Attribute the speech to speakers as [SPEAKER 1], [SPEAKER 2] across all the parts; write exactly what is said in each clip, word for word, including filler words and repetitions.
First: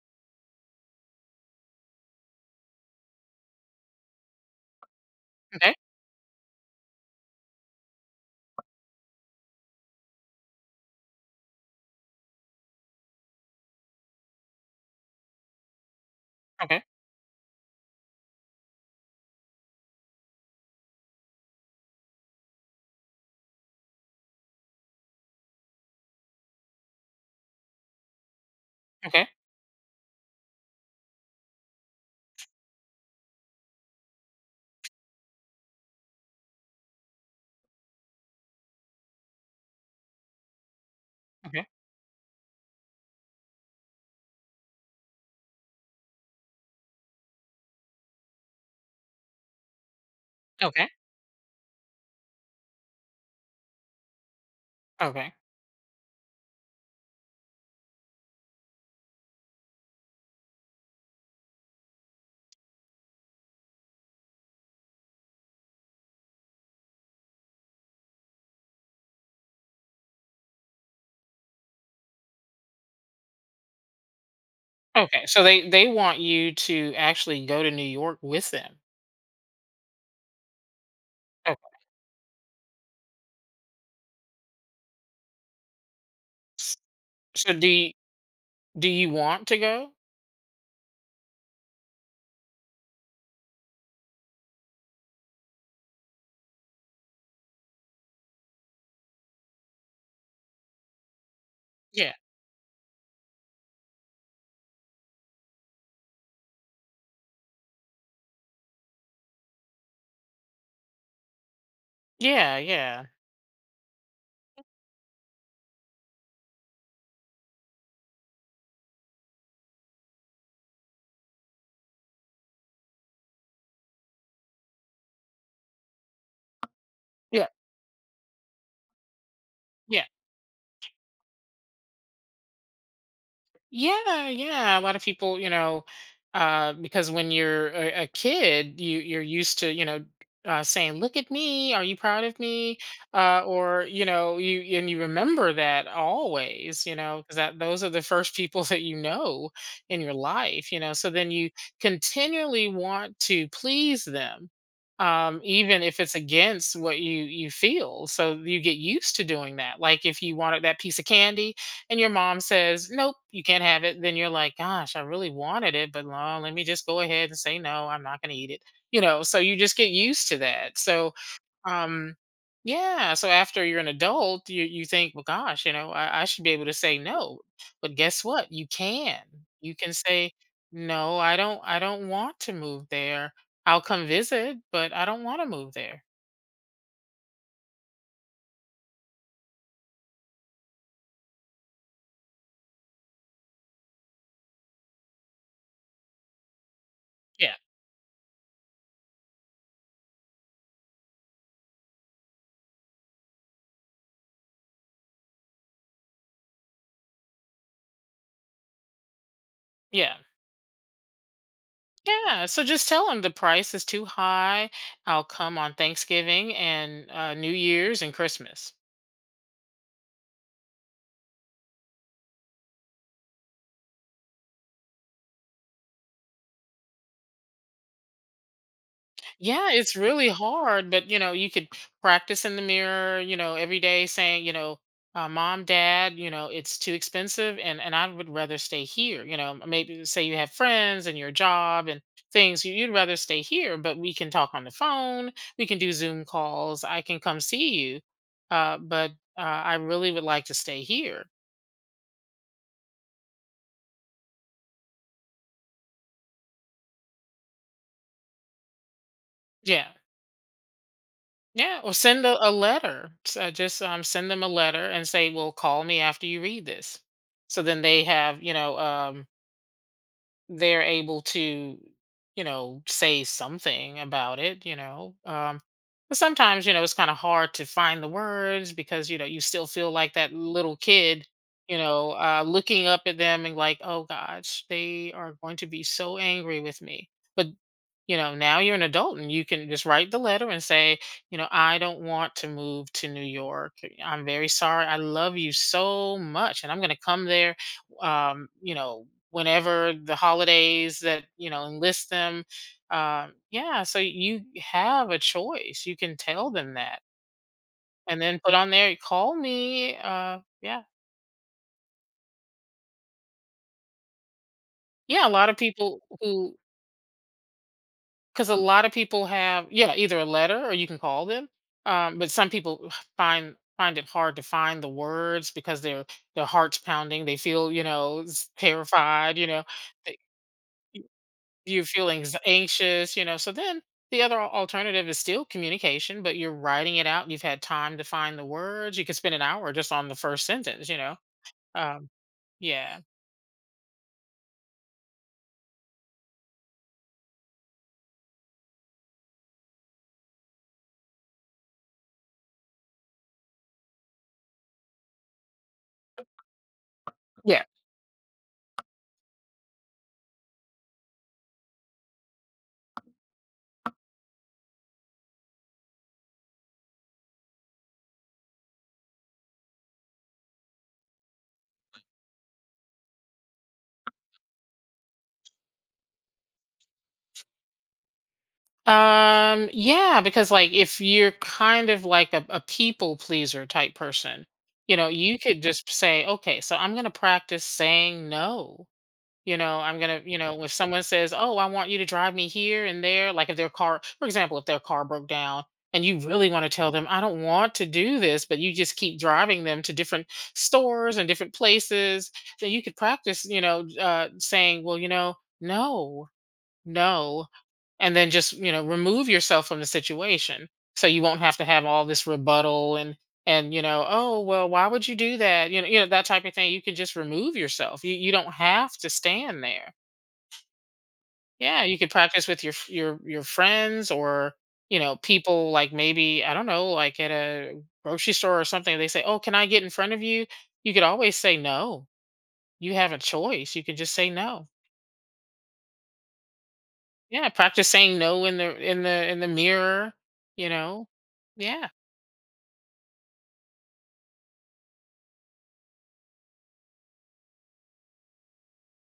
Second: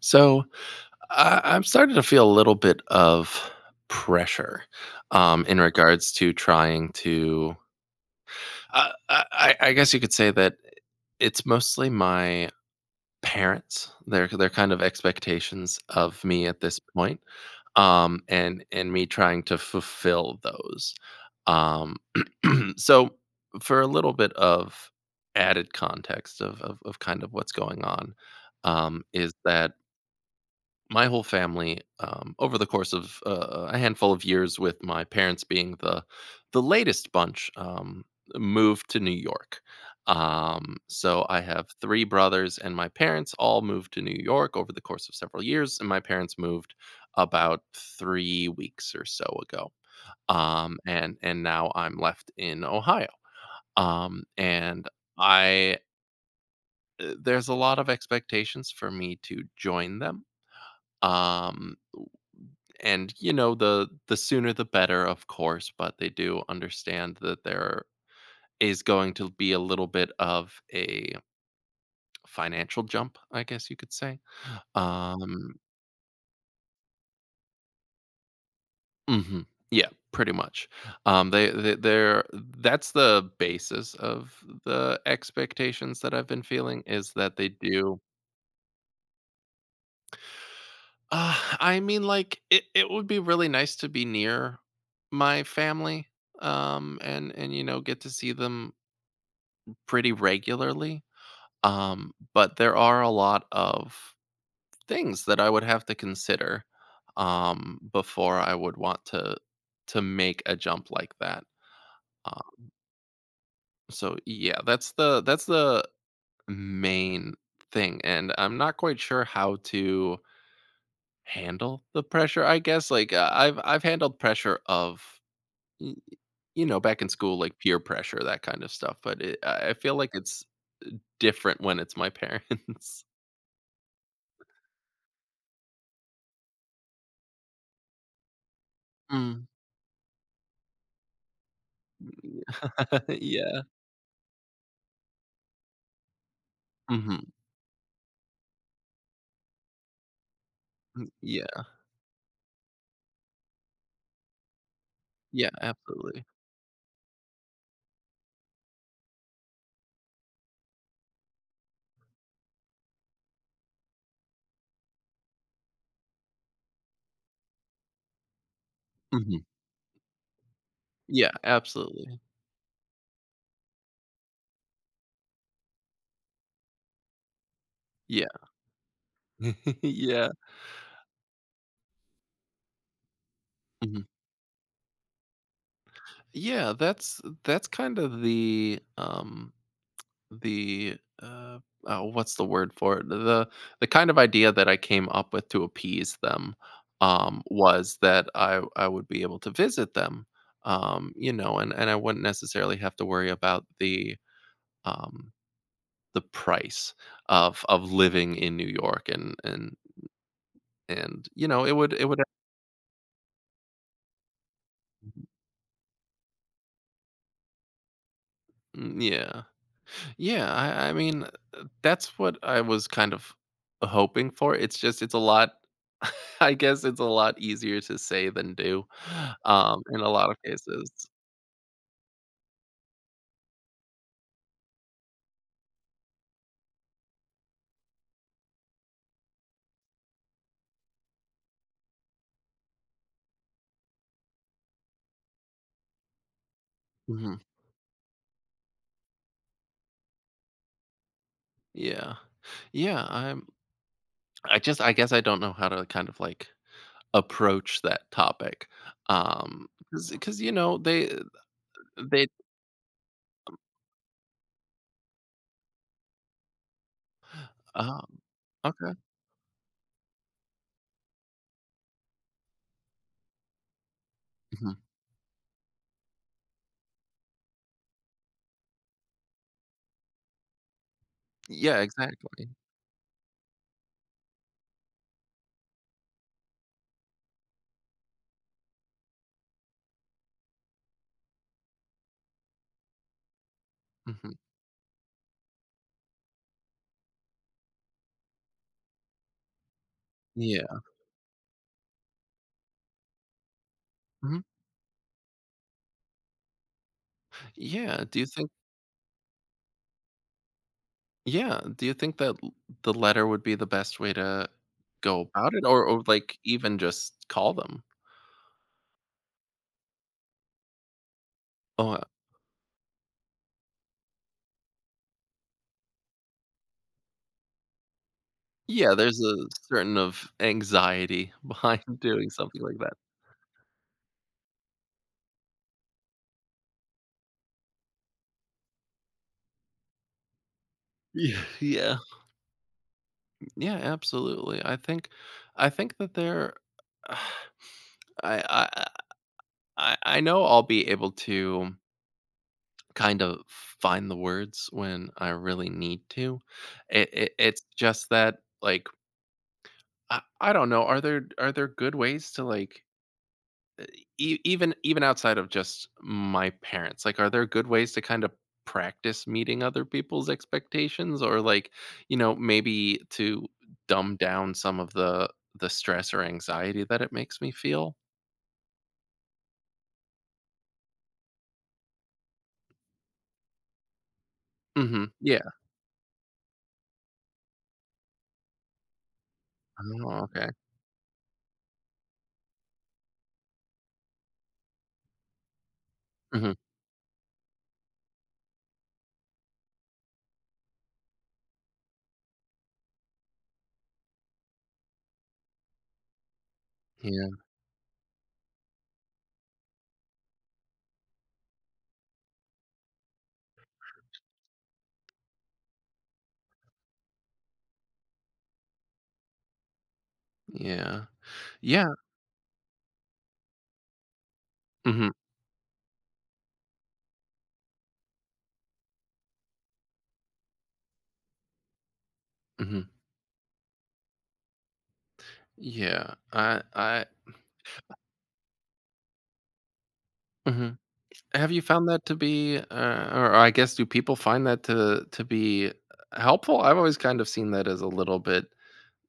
[SPEAKER 1] So I, I'm starting to feel a little bit of pressure, um, in
[SPEAKER 2] Okay,
[SPEAKER 1] regards to trying to. I I, I I guess you could say that it's mostly my parents. Their their kind of expectations of me at this
[SPEAKER 2] okay,
[SPEAKER 1] point, um, and and me trying to fulfill those. Um, so for a little bit of added context of of, of kind of what's going on, um,
[SPEAKER 2] okay,
[SPEAKER 1] is that my whole family, um, over the course of uh, a handful of years, with my parents being the the latest bunch, um, moved to New York. Um, so I have
[SPEAKER 2] okay,
[SPEAKER 1] three brothers and my parents all moved to New York over the course of several years, and my parents moved about three weeks or so ago. um,
[SPEAKER 2] okay,
[SPEAKER 1] and and now I'm left in Ohio. Um, and
[SPEAKER 2] okay,
[SPEAKER 1] I uh, There's a lot of expectations for me to join them. um and, you know, the the sooner the better, of course, but they do understand that there is going to be a little bit of a financial jump, I guess you could say.
[SPEAKER 2] okay. So
[SPEAKER 1] um
[SPEAKER 2] they they want you to actually go to New York with them.
[SPEAKER 1] mhm, yeah, pretty much. Um they,
[SPEAKER 2] Okay.
[SPEAKER 1] they they're That's the basis of the expectations that I've been
[SPEAKER 2] S-
[SPEAKER 1] feeling, is that they
[SPEAKER 2] So do you,
[SPEAKER 1] do
[SPEAKER 2] do you want to go?
[SPEAKER 1] uh, I mean, like it, it would be really nice to be near my family, um and and you know get to see them pretty regularly.
[SPEAKER 2] Yeah,
[SPEAKER 1] Um, but there are a lot of things that I would have to consider, um, before I would want to to make a jump like that.
[SPEAKER 2] yeah,
[SPEAKER 1] Um,
[SPEAKER 2] yeah,
[SPEAKER 1] so yeah, that's the that's the main thing, and I'm not quite sure how to handle the pressure. I guess, like, uh, I've I've handled pressure of y- you know back in school,
[SPEAKER 2] yeah,
[SPEAKER 1] like peer pressure, that kind of stuff, but it, I I feel
[SPEAKER 2] yeah.
[SPEAKER 1] like it's different when it's my parents.
[SPEAKER 2] Yeah, yeah. A lot of people, you know, uh, because when you're a, a kid, you you're
[SPEAKER 1] Mm.
[SPEAKER 2] used to, you know, uh, saying, "Look at me. Are you proud of me?" Uh,
[SPEAKER 1] Yeah.
[SPEAKER 2] or you know, you and you remember that always, you
[SPEAKER 1] Hmm.
[SPEAKER 2] know, because that those are the first people that you know in your life, you know. So then you continually want to please them, um,
[SPEAKER 1] Yeah,
[SPEAKER 2] even if it's
[SPEAKER 1] absolutely.
[SPEAKER 2] against what you you feel. So you get used to doing that. Like if you wanted that piece of candy and your mom says, "Nope, you can't have it." Then you're like, "Gosh, I really wanted it, but no, let me just go ahead and say no. I'm not going to eat it." You know, so
[SPEAKER 1] Mhm.
[SPEAKER 2] you just get used to that. So,
[SPEAKER 1] Yeah,
[SPEAKER 2] um,
[SPEAKER 1] absolutely.
[SPEAKER 2] yeah. So after you're an adult, you you think, "Well, gosh, you know, I, I should be able to say no." But guess
[SPEAKER 1] Yeah.
[SPEAKER 2] what? You can. You can
[SPEAKER 1] Yeah.
[SPEAKER 2] say, "No, I don't. I don't want to move there. I'll
[SPEAKER 1] Mhm.
[SPEAKER 2] come visit, but I don't want to move there."
[SPEAKER 1] Yeah, that's that's kind of the, um, the, uh, oh, what's the word for it? The the kind of idea that I came up with to appease them, um,
[SPEAKER 2] Yeah.
[SPEAKER 1] was that I I would be able to visit them, um, you know, and and I wouldn't necessarily have to worry about the, um, the price of of living in New York, and and
[SPEAKER 2] Yeah.
[SPEAKER 1] and, you know, it would it would, uh
[SPEAKER 2] Yeah, so just tell them the price is too high. I'll come on Thanksgiving and uh, New Year's and Christmas.
[SPEAKER 1] Mm, yeah. Yeah, I, I mean, uh, that's what I was kind of hoping for. It's just, it's a lot. I guess it's a lot easier to say than do,
[SPEAKER 2] Yeah,
[SPEAKER 1] um,
[SPEAKER 2] it's
[SPEAKER 1] in a
[SPEAKER 2] really
[SPEAKER 1] lot of
[SPEAKER 2] hard,
[SPEAKER 1] cases.
[SPEAKER 2] but you know, you could practice in the mirror, you know, every day saying, you know, uh, mom, dad, you know, it's too expensive and and I would rather stay here, you know, maybe say you have friends and your job and things, you- you'd rather stay here, but we can talk on the phone, we can do Zoom calls, I can
[SPEAKER 1] Mhm.
[SPEAKER 2] come see you. Uh, but uh, I really would like to stay here.
[SPEAKER 1] Yeah, yeah. I'm. I just, I guess, I don't know how to kind of, like, approach that topic, um,
[SPEAKER 2] Yeah.
[SPEAKER 1] because you know they
[SPEAKER 2] Yeah, or send
[SPEAKER 1] they
[SPEAKER 2] a, a letter. So just um, send them a letter and say, "Well, call me after you read this." So then they
[SPEAKER 1] um
[SPEAKER 2] have, you know,
[SPEAKER 1] okay.
[SPEAKER 2] um, they're able to you know say something about it
[SPEAKER 1] Mhm.
[SPEAKER 2] you know um but sometimes you know it's kind of hard to find the words, because you know you still feel like that little kid you
[SPEAKER 1] Yeah,
[SPEAKER 2] know uh
[SPEAKER 1] exactly.
[SPEAKER 2] looking up at them, and like, oh gosh, they are going to be so angry with me. But you know now you're an adult, and you can just write the letter and say you know I don't want to move to New York. I'm
[SPEAKER 1] Hmm.
[SPEAKER 2] very sorry. I love you so much, and I'm going to come there um you know whenever the
[SPEAKER 1] Yeah.
[SPEAKER 2] holidays that you know enlist them. um yeah. So
[SPEAKER 1] Mhm.
[SPEAKER 2] you have a choice. You can tell them that,
[SPEAKER 1] Yeah. Do
[SPEAKER 2] and
[SPEAKER 1] you
[SPEAKER 2] then
[SPEAKER 1] think?
[SPEAKER 2] put on there, call me. uh yeah.
[SPEAKER 1] Yeah, do you think that l the letter would be the best way to go
[SPEAKER 2] Yeah, a lot
[SPEAKER 1] about
[SPEAKER 2] of
[SPEAKER 1] it, or
[SPEAKER 2] people
[SPEAKER 1] or, like,
[SPEAKER 2] who
[SPEAKER 1] even just call them?
[SPEAKER 2] because a lot of people have, yeah, either a letter or you can call them.
[SPEAKER 1] Oh, uh,
[SPEAKER 2] Um but some people find find it hard to find the words, because their their heart's pounding. They feel, you know s-
[SPEAKER 1] yeah, there's a
[SPEAKER 2] terrified, you know.
[SPEAKER 1] certain of anxiety behind
[SPEAKER 2] You're feeling
[SPEAKER 1] doing
[SPEAKER 2] s-
[SPEAKER 1] something like that.
[SPEAKER 2] anxious, you know. So then the other al- alternative is still communication, but you're writing it out. You've had time to find the words. You could spend an hour just on the first sentence, you know.
[SPEAKER 1] Yeah, yeah.
[SPEAKER 2] Um, yeah.
[SPEAKER 1] Yeah, absolutely. I think I think that there I I I I know I'll be able to kind of find the words when I really need to. It it it's
[SPEAKER 2] Yeah.
[SPEAKER 1] just that, like, I I don't know, are there are there good ways to, like, E even even outside of just my parents, like, are there good ways to kind of practice meeting other people's expectations, or, like, you know, maybe to dumb down some of the the stress or anxiety that it makes me feel?
[SPEAKER 2] Um, yeah, because like if you're kind of like a, a people pleaser type person, you know,
[SPEAKER 1] Mhm.
[SPEAKER 2] you
[SPEAKER 1] Yeah.
[SPEAKER 2] could just say, okay, so I'm going to practice saying no. You know, I'm gonna,
[SPEAKER 1] Oh,
[SPEAKER 2] you
[SPEAKER 1] okay.
[SPEAKER 2] know, if someone says, "Oh, I want you to drive me here and there," like if their car, for example, if their car broke down, and you really
[SPEAKER 1] Mhm.
[SPEAKER 2] want to tell them, "I don't want to do this," but you just keep driving them to different stores and different places. Then you could practice, you know, uh, saying, "Well, you know, no,
[SPEAKER 1] Yeah.
[SPEAKER 2] no," and then just, you know, remove yourself from the situation. So you won't have to have all this rebuttal and and you know oh, well, why would you do that you know you know that type of thing. You can just remove yourself. You you don't have to stand there.
[SPEAKER 1] Yeah.
[SPEAKER 2] Yeah,
[SPEAKER 1] Yeah.
[SPEAKER 2] you could practice with your f your your friends, or, you
[SPEAKER 1] Mhm.
[SPEAKER 2] know, people, like, maybe, I don't know, like at a grocery store or something. They say, "Oh, can I get in front of you?" You could always say no.
[SPEAKER 1] Mhm.
[SPEAKER 2] You have a choice. You can just say no.
[SPEAKER 1] Yeah. I I
[SPEAKER 2] Yeah, practice saying no in the in the in the mirror, you
[SPEAKER 1] Mhm.
[SPEAKER 2] know?
[SPEAKER 1] Have you found
[SPEAKER 2] Yeah.
[SPEAKER 1] that to be, uh, or I guess do people find that to to be helpful? I've always kind of seen that as a little bit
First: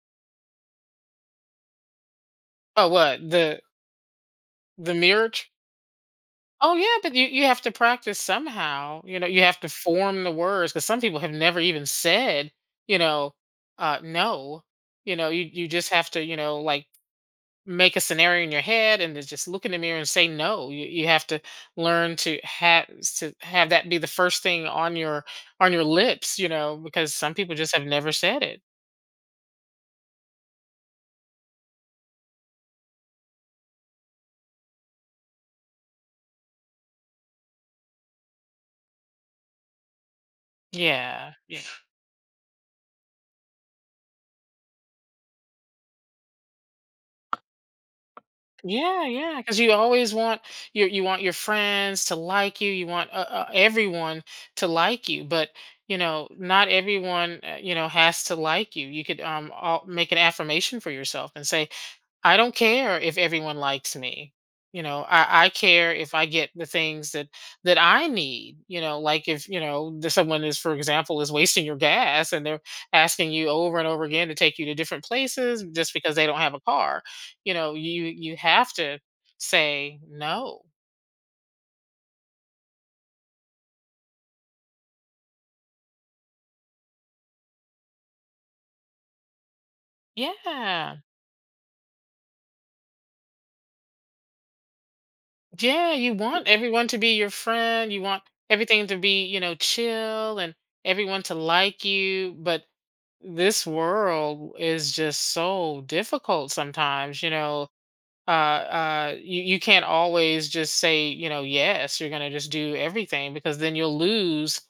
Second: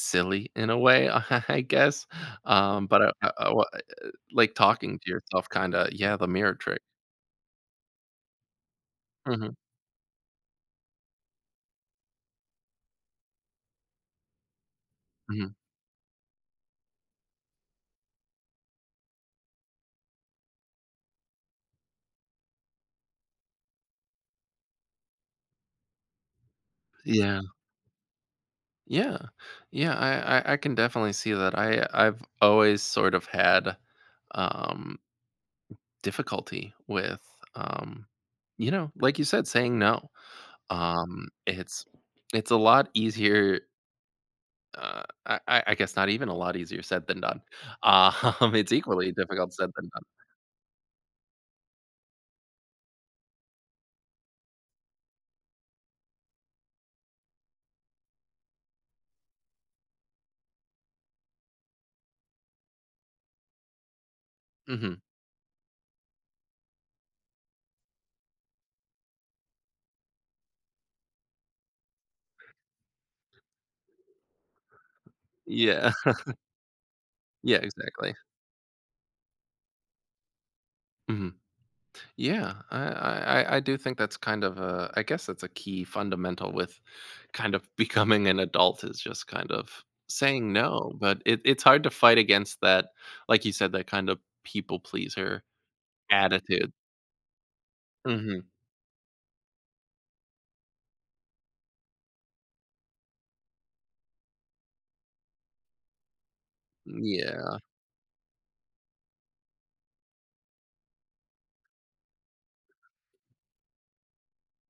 [SPEAKER 1] silly in a way, I guess, um,
[SPEAKER 2] Oh,
[SPEAKER 1] but I
[SPEAKER 2] what?
[SPEAKER 1] I I
[SPEAKER 2] The
[SPEAKER 1] wa like
[SPEAKER 2] the
[SPEAKER 1] talking to
[SPEAKER 2] mirror.
[SPEAKER 1] yourself kinda, yeah, the mirror
[SPEAKER 2] Oh
[SPEAKER 1] trick.
[SPEAKER 2] yeah, but you you have to practice somehow. You know, you
[SPEAKER 1] Mhm,
[SPEAKER 2] have to form the words because some people have never even said, you know, uh, no. You know, you
[SPEAKER 1] mhm.
[SPEAKER 2] you just have to, you know, like, make a scenario in your head, and then just look in the mirror and say no. You you have to learn to have to have that be the first thing on your on your lips. You know, because some
[SPEAKER 1] Yeah,
[SPEAKER 2] people just have never said it.
[SPEAKER 1] yeah, yeah, I I I can definitely see that. I I've always sort of had, um, difficulty with, um, you know, like you said, saying no. Um,
[SPEAKER 2] Yeah, yeah.
[SPEAKER 1] it's it's a lot easier, uh, I I I guess not even a lot easier said than done. Um, it's
[SPEAKER 2] Yeah,
[SPEAKER 1] equally
[SPEAKER 2] yeah,
[SPEAKER 1] difficult
[SPEAKER 2] because
[SPEAKER 1] said
[SPEAKER 2] you
[SPEAKER 1] than done.
[SPEAKER 2] always want your you want your friends to like you. You want, uh, uh, everyone to like you. But you know, not everyone, uh, you know has to like you. You could, um all, make an affirmation for yourself and say, I don't care if everyone likes me. You
[SPEAKER 1] Mhm.
[SPEAKER 2] know, I, I care if I get the things that that I need. You know, like, if you know the, someone is, for example, is wasting your gas, and they're asking you over and over again to take you to different places,
[SPEAKER 1] Yeah.
[SPEAKER 2] just because they don't have a car. You
[SPEAKER 1] Yeah,
[SPEAKER 2] know, you
[SPEAKER 1] exactly.
[SPEAKER 2] you have to say no.
[SPEAKER 1] Hmm. Yeah, I, I I I do think that's kind of a, I guess that's a key fundamental with kind of becoming an adult, is just kind of saying no,
[SPEAKER 2] Yeah,
[SPEAKER 1] but it, it's hard to fight against that, like you said, that kind of people pleaser
[SPEAKER 2] yeah. You want
[SPEAKER 1] attitude.
[SPEAKER 2] everyone to be your friend. You want
[SPEAKER 1] Hmm.
[SPEAKER 2] everything to be, you know chill, and everyone to like you. But this world is just so difficult sometimes, you
[SPEAKER 1] Yeah.
[SPEAKER 2] know uh uh you, you can't always just say, you know yes, you're gonna just do everything. Because then you'll lose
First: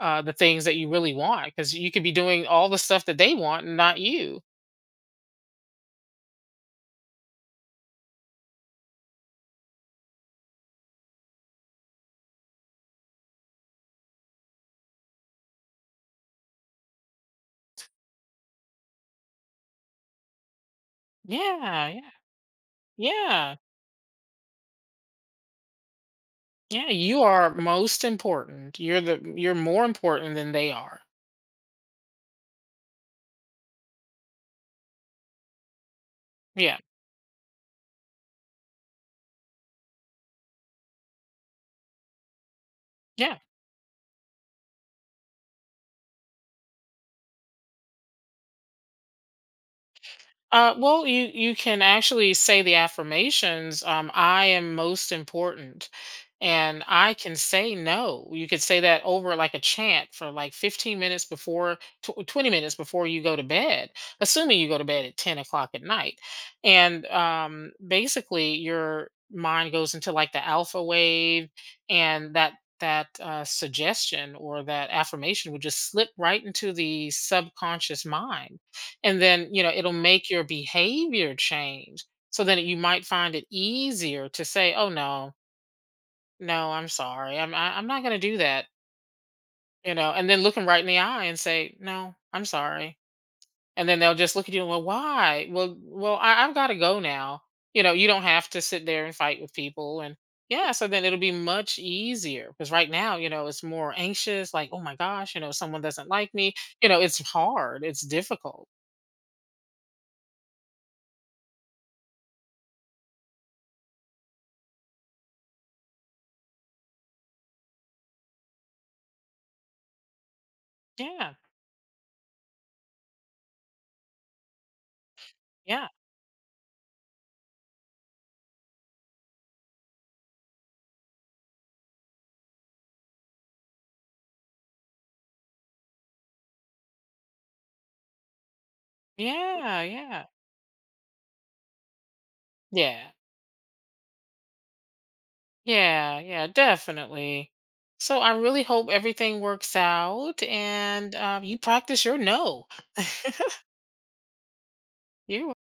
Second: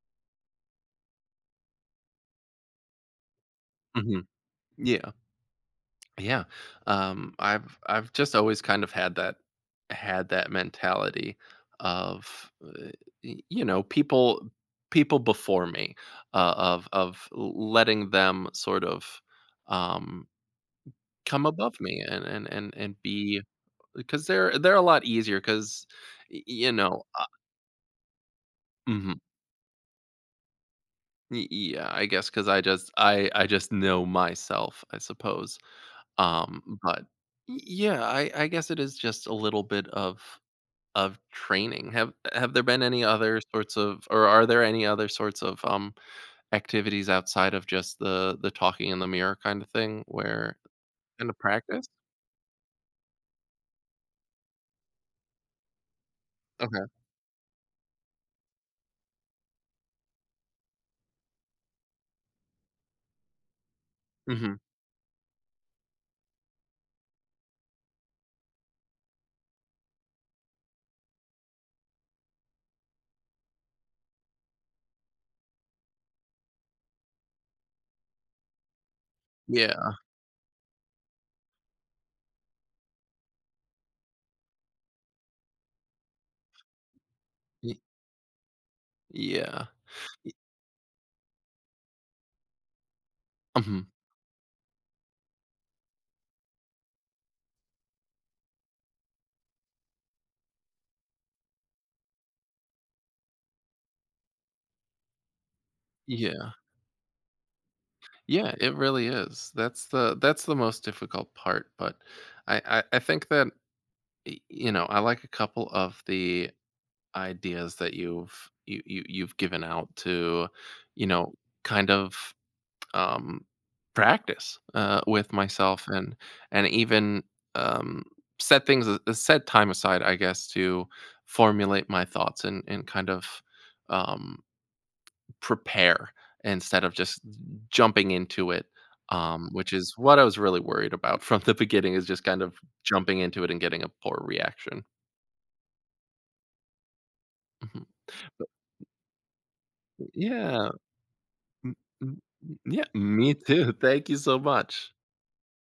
[SPEAKER 2] uh the things that you really want, because you could be doing all the stuff that they want, and not
[SPEAKER 1] Hmm.
[SPEAKER 2] you.
[SPEAKER 1] Yeah. Yeah. Um, I've I've just always kind of had that had that mentality of uh, y- you know people people before me, uh, of of letting them sort of, um, come above
[SPEAKER 2] Yeah, yeah,
[SPEAKER 1] me and and and and be
[SPEAKER 2] yeah,
[SPEAKER 1] because they're they're a lot easier because you
[SPEAKER 2] yeah.
[SPEAKER 1] know.
[SPEAKER 2] You are most important you're
[SPEAKER 1] Mhm,
[SPEAKER 2] the you're more important than they are.
[SPEAKER 1] y- yeah I guess, because I just I I just know myself, I suppose, um,
[SPEAKER 2] Yeah,
[SPEAKER 1] but Y- yeah I, I guess it is just a little bit of Of training. Have have there been any
[SPEAKER 2] yeah.
[SPEAKER 1] other sorts of, or are there any other sorts of, um, activities outside of just the the talking in the mirror kinda thing where
[SPEAKER 2] Uh, well, you
[SPEAKER 1] kinda
[SPEAKER 2] you can
[SPEAKER 1] practice?
[SPEAKER 2] actually say the affirmations. Um, I am most important,
[SPEAKER 1] Okay.
[SPEAKER 2] and I can say no. You could say that over, like, a chant for like fifteen minutes before, tw- twenty minutes before you go to bed,
[SPEAKER 1] Mhm.
[SPEAKER 2] assuming you go to bed at ten o'clock at night. And um, basically, your mind goes into, like, the alpha wave, and that that uh, suggestion or that affirmation would just slip right into the subconscious mind. And then you know it'll
[SPEAKER 1] Yeah.
[SPEAKER 2] make your behavior change. So then you might find it easier to say, oh no, no, I'm sorry, i'm
[SPEAKER 1] Y
[SPEAKER 2] I, i'm not going to do that
[SPEAKER 1] yeah.
[SPEAKER 2] you know and then look them right in the eye and say no, I'm sorry.
[SPEAKER 1] Mhm.
[SPEAKER 2] And then they'll just look at you and, well, why, well well I, i've got to go now you know you don't have to sit there and fight with people. And Yeah, so then it'll be much easier, because right now, you know it's more anxious, like, oh my gosh, you know someone doesn't like
[SPEAKER 1] Yeah.
[SPEAKER 2] me you know it's hard, it's
[SPEAKER 1] Yeah,
[SPEAKER 2] difficult.
[SPEAKER 1] it really is. That's the that's the most difficult part, but I I I think that, y you know, I like a couple of the ideas that you've you you you've given out to, you
[SPEAKER 2] Yeah,
[SPEAKER 1] know, kind of, um, practice, uh, with myself,
[SPEAKER 2] yeah,
[SPEAKER 1] and and even, um, set things a- set time aside, I guess, to formulate my thoughts, and and kind of, um, prepare instead of just jumping into it. Um, which
[SPEAKER 2] yeah,
[SPEAKER 1] is what I
[SPEAKER 2] yeah.
[SPEAKER 1] was really worried about from the beginning, is just kind of
[SPEAKER 2] Yeah,
[SPEAKER 1] jumping into it and getting a poor reaction.
[SPEAKER 2] yeah, yeah, definitely.
[SPEAKER 1] Mhm.
[SPEAKER 2] So I
[SPEAKER 1] But,
[SPEAKER 2] really hope everything works out,
[SPEAKER 1] yeah.
[SPEAKER 2] and um, you practice your
[SPEAKER 1] m- m-
[SPEAKER 2] no.
[SPEAKER 1] Yeah, me too. Thank you so much.
[SPEAKER 2] you